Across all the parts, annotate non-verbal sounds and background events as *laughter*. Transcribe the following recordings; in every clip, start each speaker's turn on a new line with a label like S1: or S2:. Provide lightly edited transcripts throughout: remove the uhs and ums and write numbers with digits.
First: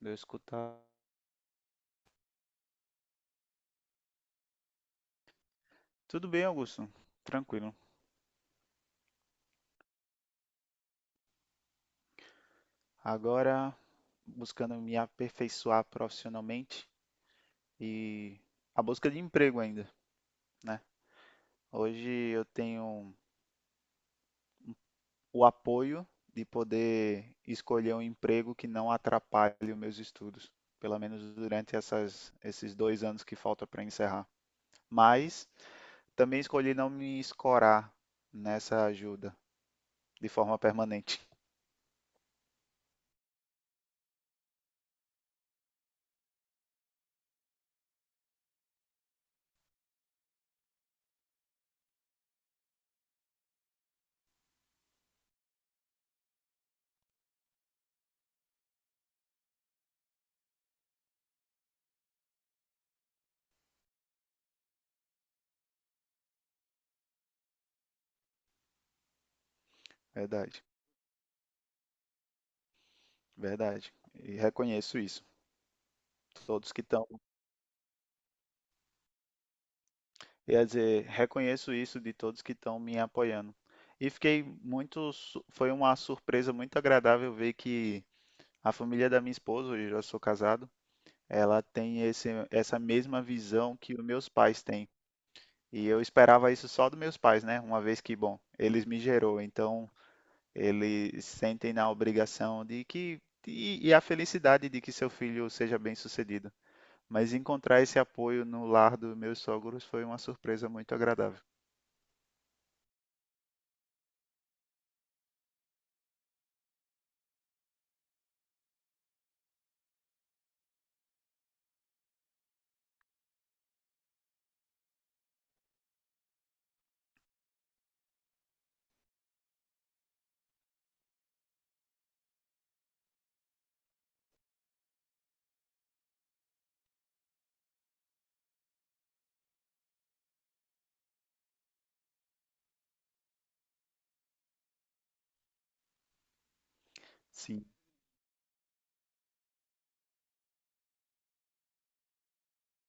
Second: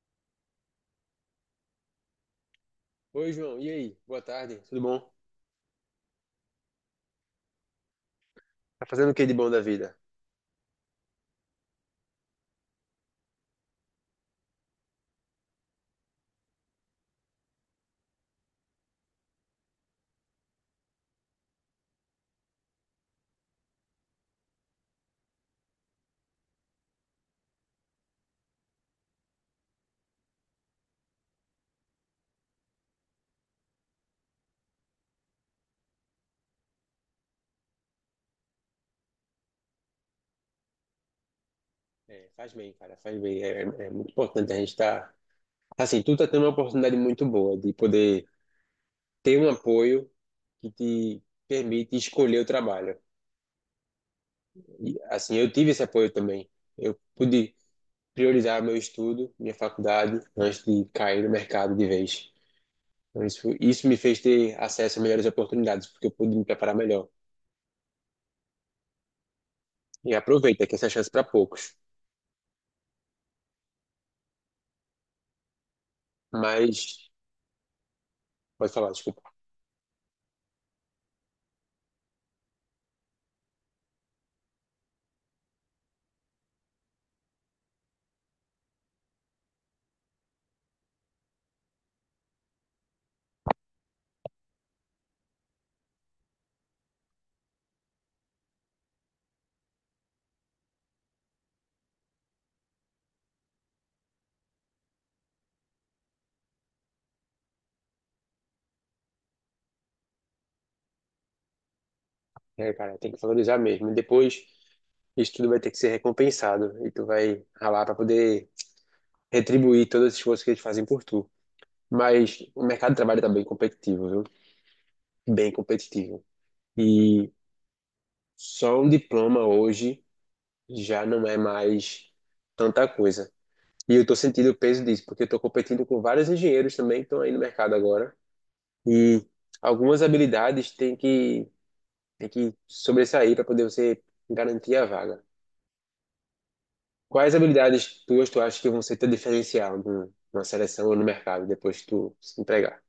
S1: Deu escutar.
S2: Oi, João. E aí? Boa tarde. Tudo bom?
S1: Tudo bem, Augusto. Tranquilo.
S2: Tá fazendo o que de bom da vida?
S1: Agora, buscando me aperfeiçoar profissionalmente e a busca de emprego ainda, né? Hoje eu tenho o apoio de poder escolher um emprego que não atrapalhe os meus estudos, pelo menos durante esses dois anos que falta para encerrar. Mas também escolhi não me escorar nessa ajuda de forma permanente.
S2: É, faz bem, cara. Faz bem. É muito importante a gente estar. Assim, tu tá tendo uma oportunidade muito boa de poder ter um apoio que te permite escolher o trabalho. E, assim, eu tive esse apoio também. Eu pude priorizar meu estudo, minha faculdade, antes de cair no mercado de vez. Então, isso me fez ter acesso a melhores oportunidades, porque eu pude me preparar melhor. E
S1: Verdade,
S2: aproveita que essa é a chance para poucos.
S1: verdade. E reconheço isso. Todos que estão,
S2: Mas, pode falar, desculpa.
S1: quer dizer, reconheço isso de todos que estão me apoiando. E fiquei foi uma surpresa muito agradável ver que a família da minha esposa, hoje eu já sou casado, ela tem essa mesma visão que os meus pais têm. E eu esperava isso só dos meus pais, né? Uma vez que, bom, eles me gerou, então eles sentem na obrigação de que, e a felicidade de que seu filho seja bem-sucedido. Mas encontrar esse apoio no lar dos meus sogros foi uma surpresa muito agradável.
S2: É, cara, tem que valorizar mesmo. E depois isso tudo vai ter que ser recompensado e tu vai ralar para poder retribuir todo esse esforço que eles fazem por tu. Mas o mercado de trabalho tá bem competitivo, viu? Bem competitivo. E só um diploma hoje já não é mais tanta coisa. E eu tô sentindo o peso disso, porque eu tô competindo com vários engenheiros também que estão aí no mercado agora. E algumas habilidades têm que sobressair para poder você garantir a vaga. Quais
S1: Sim,
S2: habilidades tuas tu acha que vão ser teu diferencial na seleção ou no mercado depois que tu se empregar?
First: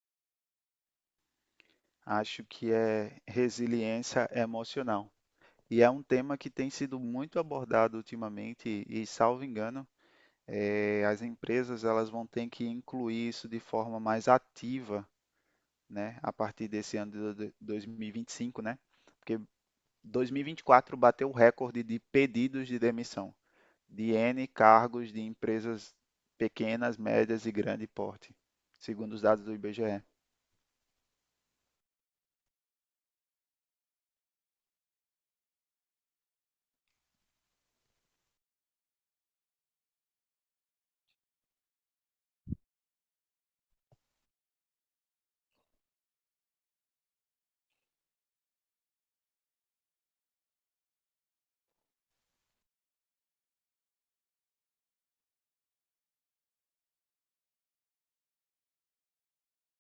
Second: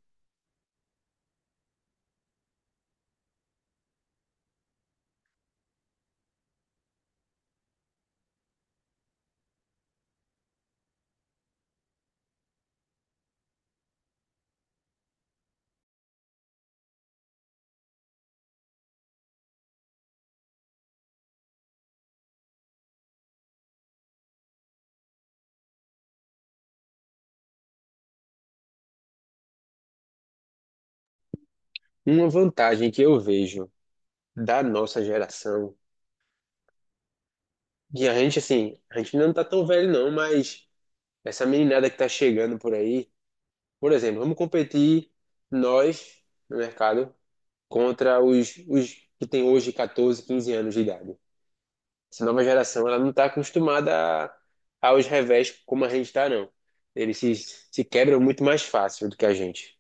S1: acho que é resiliência emocional. E é um tema que tem sido muito abordado ultimamente e, salvo engano, as empresas elas vão ter que incluir isso de forma mais ativa, né, a partir desse ano de 2025, né? Porque 2024 bateu o recorde de pedidos de demissão de N cargos de empresas pequenas, médias e grande porte, segundo os dados do IBGE.
S2: Uma vantagem que eu vejo da nossa geração, que a gente, assim, a gente não tá tão velho não, mas essa meninada que tá chegando por aí, por exemplo, vamos competir nós no mercado contra os que têm hoje 14, 15 anos de idade. Essa nova geração, ela não tá acostumada a- aos revés como a gente tá, não. Eles se quebram muito mais fácil do que a gente.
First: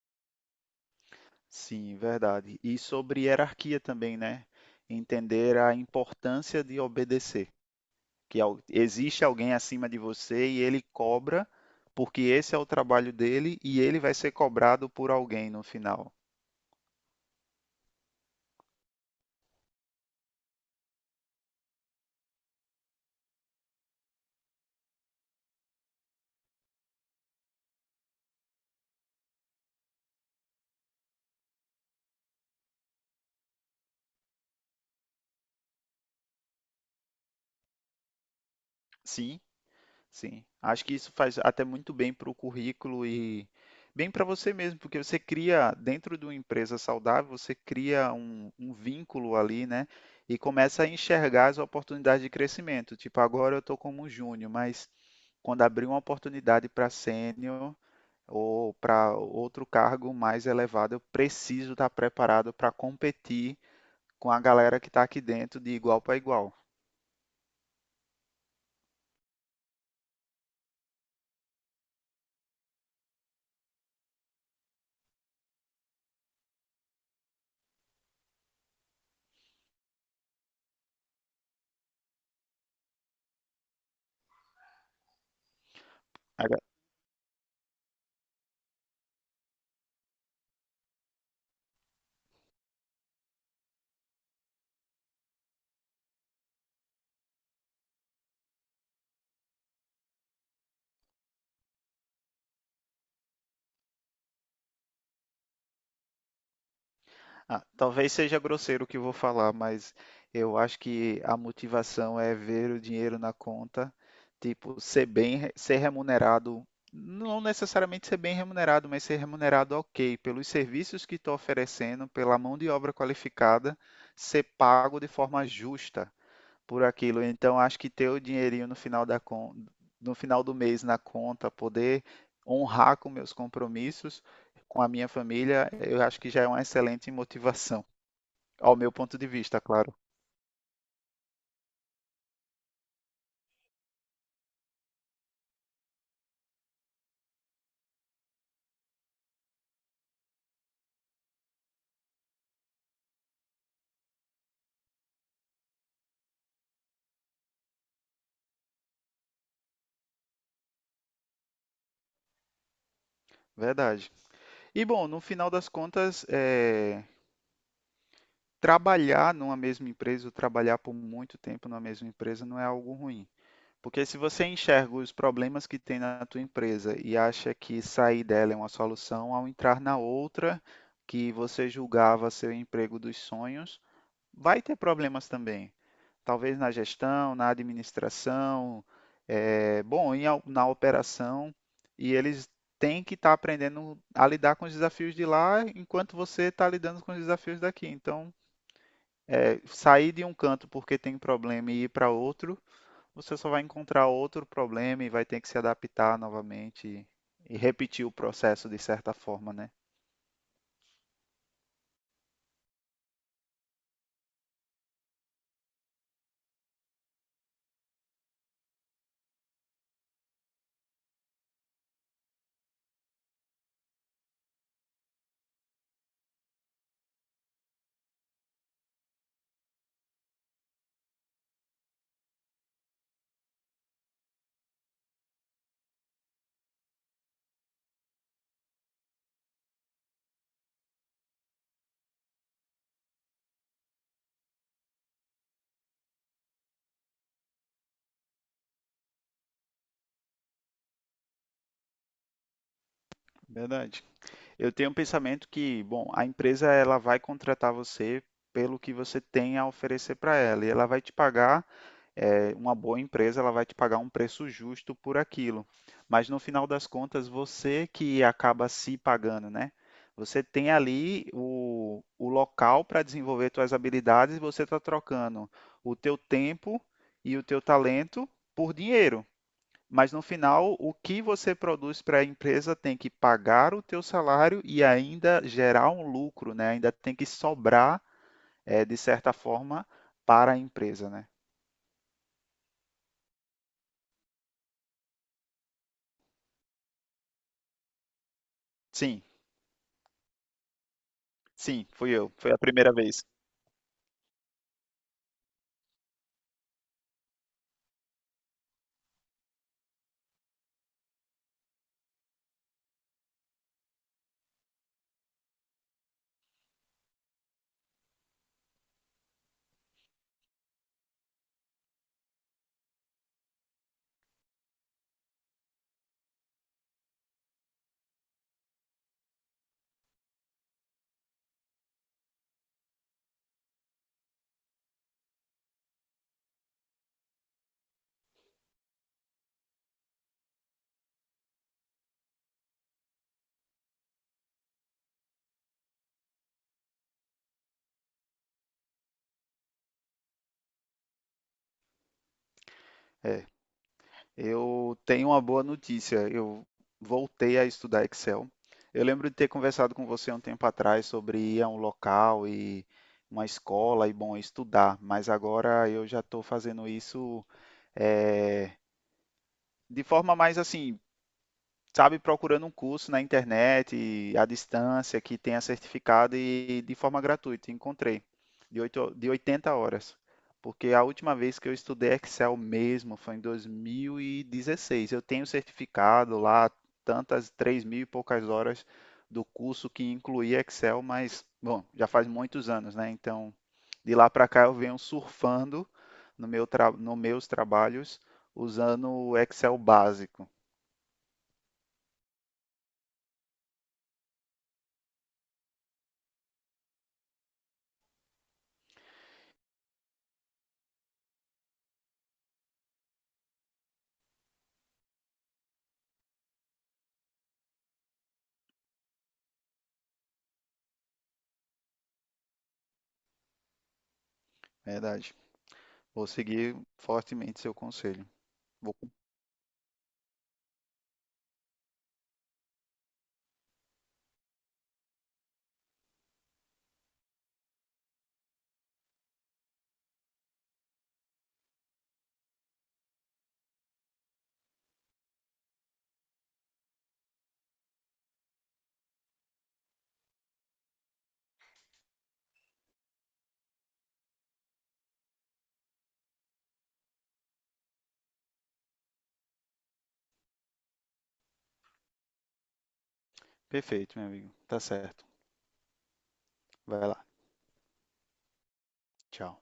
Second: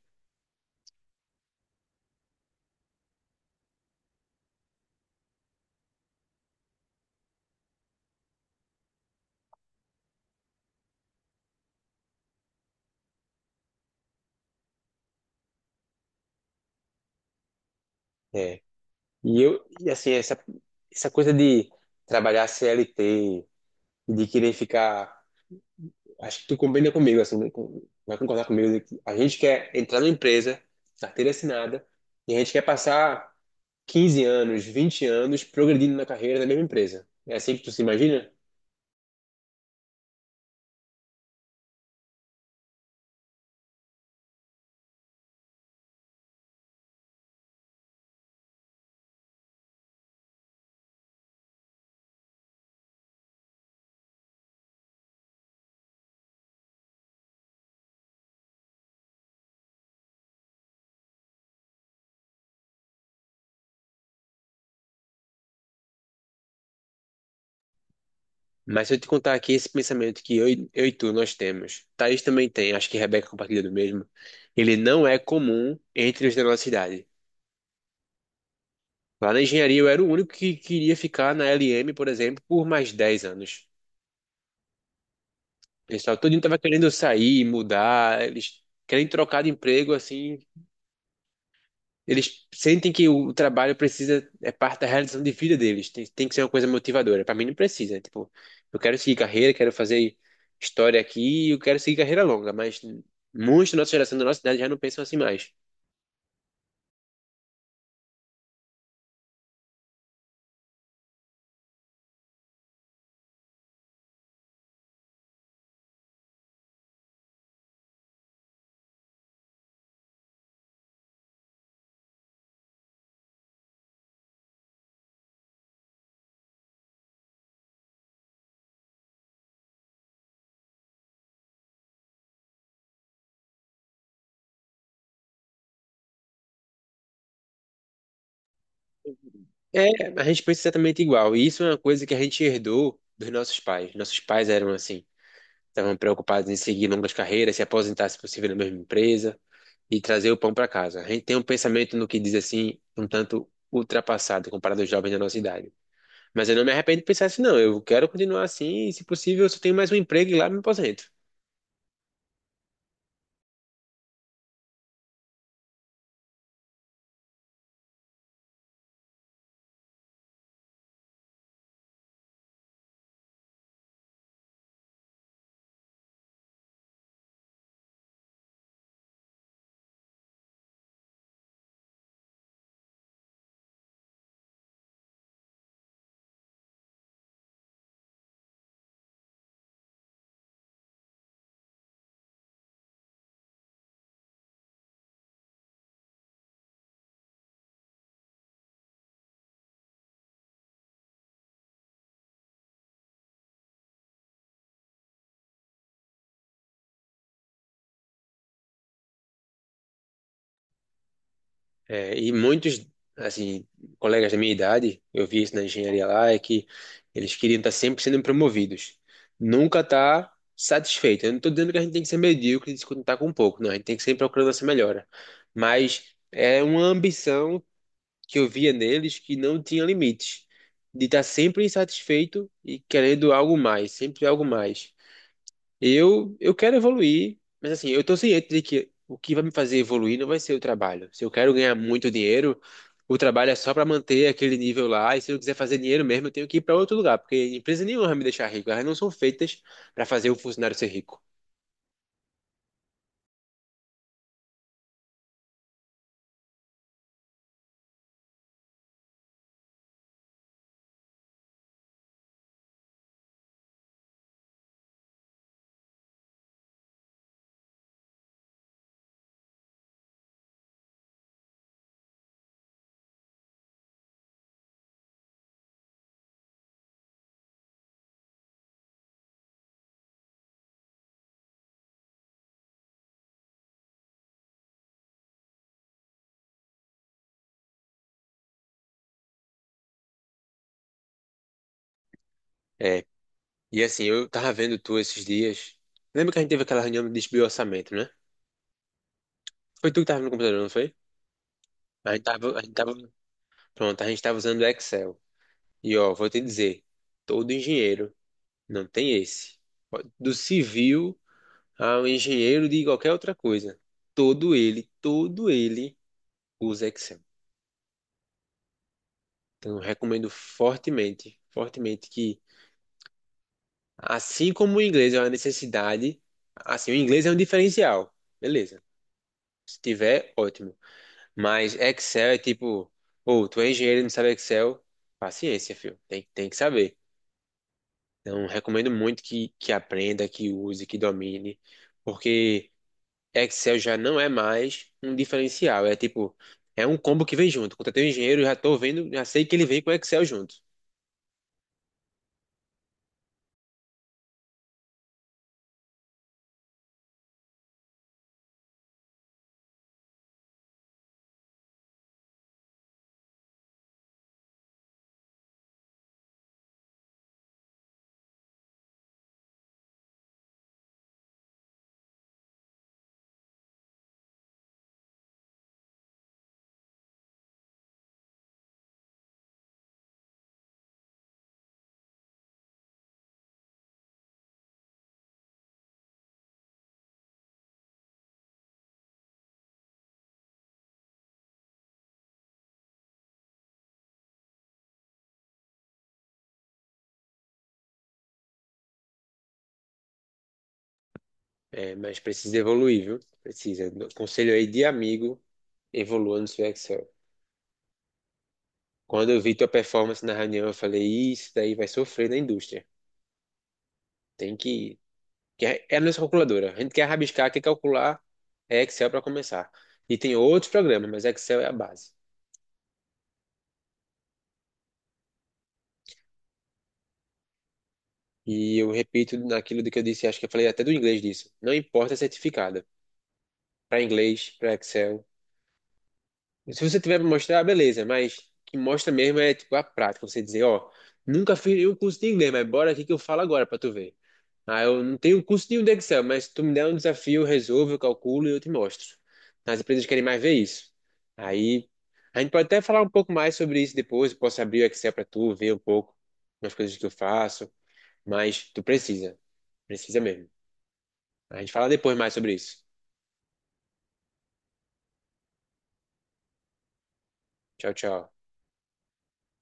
S1: Sim, verdade. E sobre hierarquia também, né? Entender a importância de obedecer, existe alguém acima de você e ele cobra, porque esse é o trabalho dele e ele vai ser cobrado por alguém no final.
S2: É. E assim, essa coisa de trabalhar CLT e de querer ficar. Acho que tu combina comigo, assim, né? Vai concordar comigo. De que a gente quer entrar numa empresa, carteira assinada, e a gente quer passar 15 anos, 20 anos progredindo na carreira da mesma empresa. É assim que tu se imagina?
S1: Sim, sim, acho que isso faz até muito bem para o currículo e bem para você mesmo, porque você cria, dentro de uma empresa saudável, você cria um vínculo ali, né? E começa a enxergar as oportunidades de crescimento. Tipo, agora eu estou como júnior, mas quando abrir uma oportunidade para sênior ou para outro cargo mais elevado, eu preciso estar preparado para competir com a galera que está aqui dentro de igual para igual.
S2: Mas se eu te contar aqui esse pensamento que eu e tu nós temos, Thaís também tem, acho que Rebeca compartilha do mesmo, ele não é comum entre os da nossa idade. Lá na engenharia eu era o único que queria ficar na LM, por exemplo, por mais 10 anos. O pessoal todo estava querendo sair, mudar, eles querem trocar de emprego, assim. Eles sentem que o é parte da realização de vida deles. Tem que ser uma coisa motivadora. Para mim não precisa. Tipo, eu quero seguir carreira, quero fazer história aqui, eu quero seguir carreira longa, mas muitos da nossa geração, da nossa idade, já não pensam assim mais.
S1: Ah, talvez seja grosseiro o que eu vou falar, mas eu acho que a motivação é ver o dinheiro na conta, tipo, ser remunerado, não necessariamente ser bem remunerado, mas ser remunerado ok, pelos serviços que estou oferecendo, pela mão de obra qualificada, ser pago de forma justa por aquilo. Então, acho que ter o dinheirinho no final do mês na conta, poder honrar com meus compromissos, com a minha família, eu acho que já é uma excelente motivação, *laughs* ao meu ponto de vista,
S2: É,
S1: claro.
S2: a gente pensa exatamente igual. E isso é uma coisa que a gente herdou dos nossos pais. Nossos pais eram assim. Estavam preocupados em seguir longas carreiras, se aposentar, se possível, na mesma empresa e trazer o pão para casa. A gente tem um pensamento no que diz assim, um tanto ultrapassado comparado aos jovens da nossa idade. Mas eu não me arrependo de pensar assim, não. Eu quero continuar assim e, se possível, eu só tenho mais um emprego e lá eu me aposento.
S1: Verdade. E bom, no final das contas, trabalhar numa mesma empresa, ou trabalhar por muito tempo numa mesma empresa não é algo ruim. Porque se você enxerga os problemas que tem na tua empresa e acha que sair dela é uma solução, ao entrar na outra que você julgava ser o emprego dos sonhos, vai ter problemas também. Talvez na gestão, na administração, na operação, e eles têm que estar aprendendo a lidar com os desafios de lá enquanto você está lidando com os desafios daqui. Então, sair de um canto porque tem problema e ir para outro você só vai encontrar outro problema e vai ter que se adaptar novamente e repetir o processo de certa forma, né?
S2: É, e muitos, assim, colegas da minha idade, eu vi isso na engenharia lá, é que eles queriam estar sempre sendo promovidos. Nunca estar satisfeito. Eu não estou dizendo que a gente tem que ser medíocre e se contentar com pouco, não. A gente tem que sempre procurar essa melhora. Mas é uma ambição que eu via neles que não tinha limites. De estar sempre insatisfeito e querendo algo mais, sempre algo mais. Eu quero evoluir, mas assim, eu tô ciente de que o que vai me fazer evoluir não vai ser o trabalho. Se eu quero ganhar muito dinheiro, o trabalho é só para manter aquele nível lá, e se eu quiser fazer dinheiro mesmo, eu tenho que ir para outro lugar, porque empresa nenhuma vai me deixar rico, elas não são feitas para fazer o funcionário ser rico.
S1: Verdade. Eu tenho um pensamento que, bom, a empresa ela vai contratar você pelo que você tem a oferecer para ela e ela vai te pagar uma boa empresa ela vai te pagar um preço justo por aquilo. Mas no final das contas, você que acaba se pagando, né? Você tem ali o local para desenvolver suas habilidades e você está trocando o teu tempo e o teu talento por dinheiro. Mas no final, o que você produz para a empresa tem que pagar o teu salário e ainda gerar um lucro, né? Ainda tem que sobrar, de certa forma, para a empresa, né?
S2: É, e assim, eu tava vendo tu esses dias. Lembra que a gente teve aquela reunião de desvio orçamento, né?
S1: Sim.
S2: Foi tu que tava no computador, não foi?
S1: Sim, fui
S2: A gente
S1: eu. Foi
S2: tava,
S1: a
S2: a gente tava,
S1: primeira vez.
S2: pronto, a gente tava usando o Excel. E ó, vou te dizer, todo engenheiro não tem esse, do civil ao engenheiro de qualquer outra coisa. Todo ele usa Excel. Então, eu recomendo fortemente, fortemente que, assim como o inglês é uma necessidade, assim, o inglês é um diferencial. Beleza. Se tiver, ótimo. Mas Excel é tipo, ou tu é engenheiro e não sabe Excel, paciência, filho. Tem que saber. Então, recomendo muito que aprenda, que use, que domine, porque. Excel já não é mais um diferencial. É tipo, é um combo que vem junto. Contratei um engenheiro, já tô vendo, já sei que ele vem com Excel junto.
S1: É. Eu tenho uma boa notícia. Eu voltei a estudar Excel. Eu lembro de ter conversado com você há um tempo atrás sobre ir a um local e uma escola e, bom, estudar, mas agora eu já estou fazendo isso é, de forma mais assim, sabe, procurando um curso na internet, e à distância, que tenha certificado e de forma gratuita. Encontrei, oito de 80 horas. Porque a última vez que eu estudei Excel mesmo foi em 2016 Eu tenho certificado lá, tantas, 3 mil e poucas horas do curso que incluía Excel, mas, bom, já faz muitos anos, né? Então, de lá para cá eu venho surfando no meus trabalhos usando o Excel básico.
S2: É, mas precisa evoluir, viu? Precisa. Conselho aí de amigo, evolua no seu Excel. Quando eu vi tua performance na reunião, eu falei, isso daí vai sofrer na indústria. Tem que... é é a nossa calculadora. A gente quer rabiscar, quer calcular, é Excel para começar. E tem outros programas, mas Excel é a base.
S1: Verdade. Vou seguir fortemente seu conselho.
S2: E eu
S1: Vou...
S2: repito naquilo do que eu disse, acho que eu falei até do inglês disso. Não importa certificado. Para inglês, para Excel. Se você tiver para mostrar, beleza, mas o que mostra mesmo é tipo a prática, você dizer, ó, nunca fiz nenhum curso de inglês, mas bora aqui que eu falo agora para tu ver. Ah, eu não tenho curso nenhum de Excel, mas tu me der um desafio, eu resolvo, eu calculo e eu te mostro. As empresas querem mais ver isso. Aí a gente pode até falar um pouco mais sobre isso depois, eu posso abrir o Excel para tu ver um pouco as coisas que eu faço, mas tu precisa, precisa mesmo. A gente fala depois mais sobre isso.
S1: Perfeito, meu amigo. Tá certo. Vai lá.
S2: Tchau, tchau.
S1: Tchau.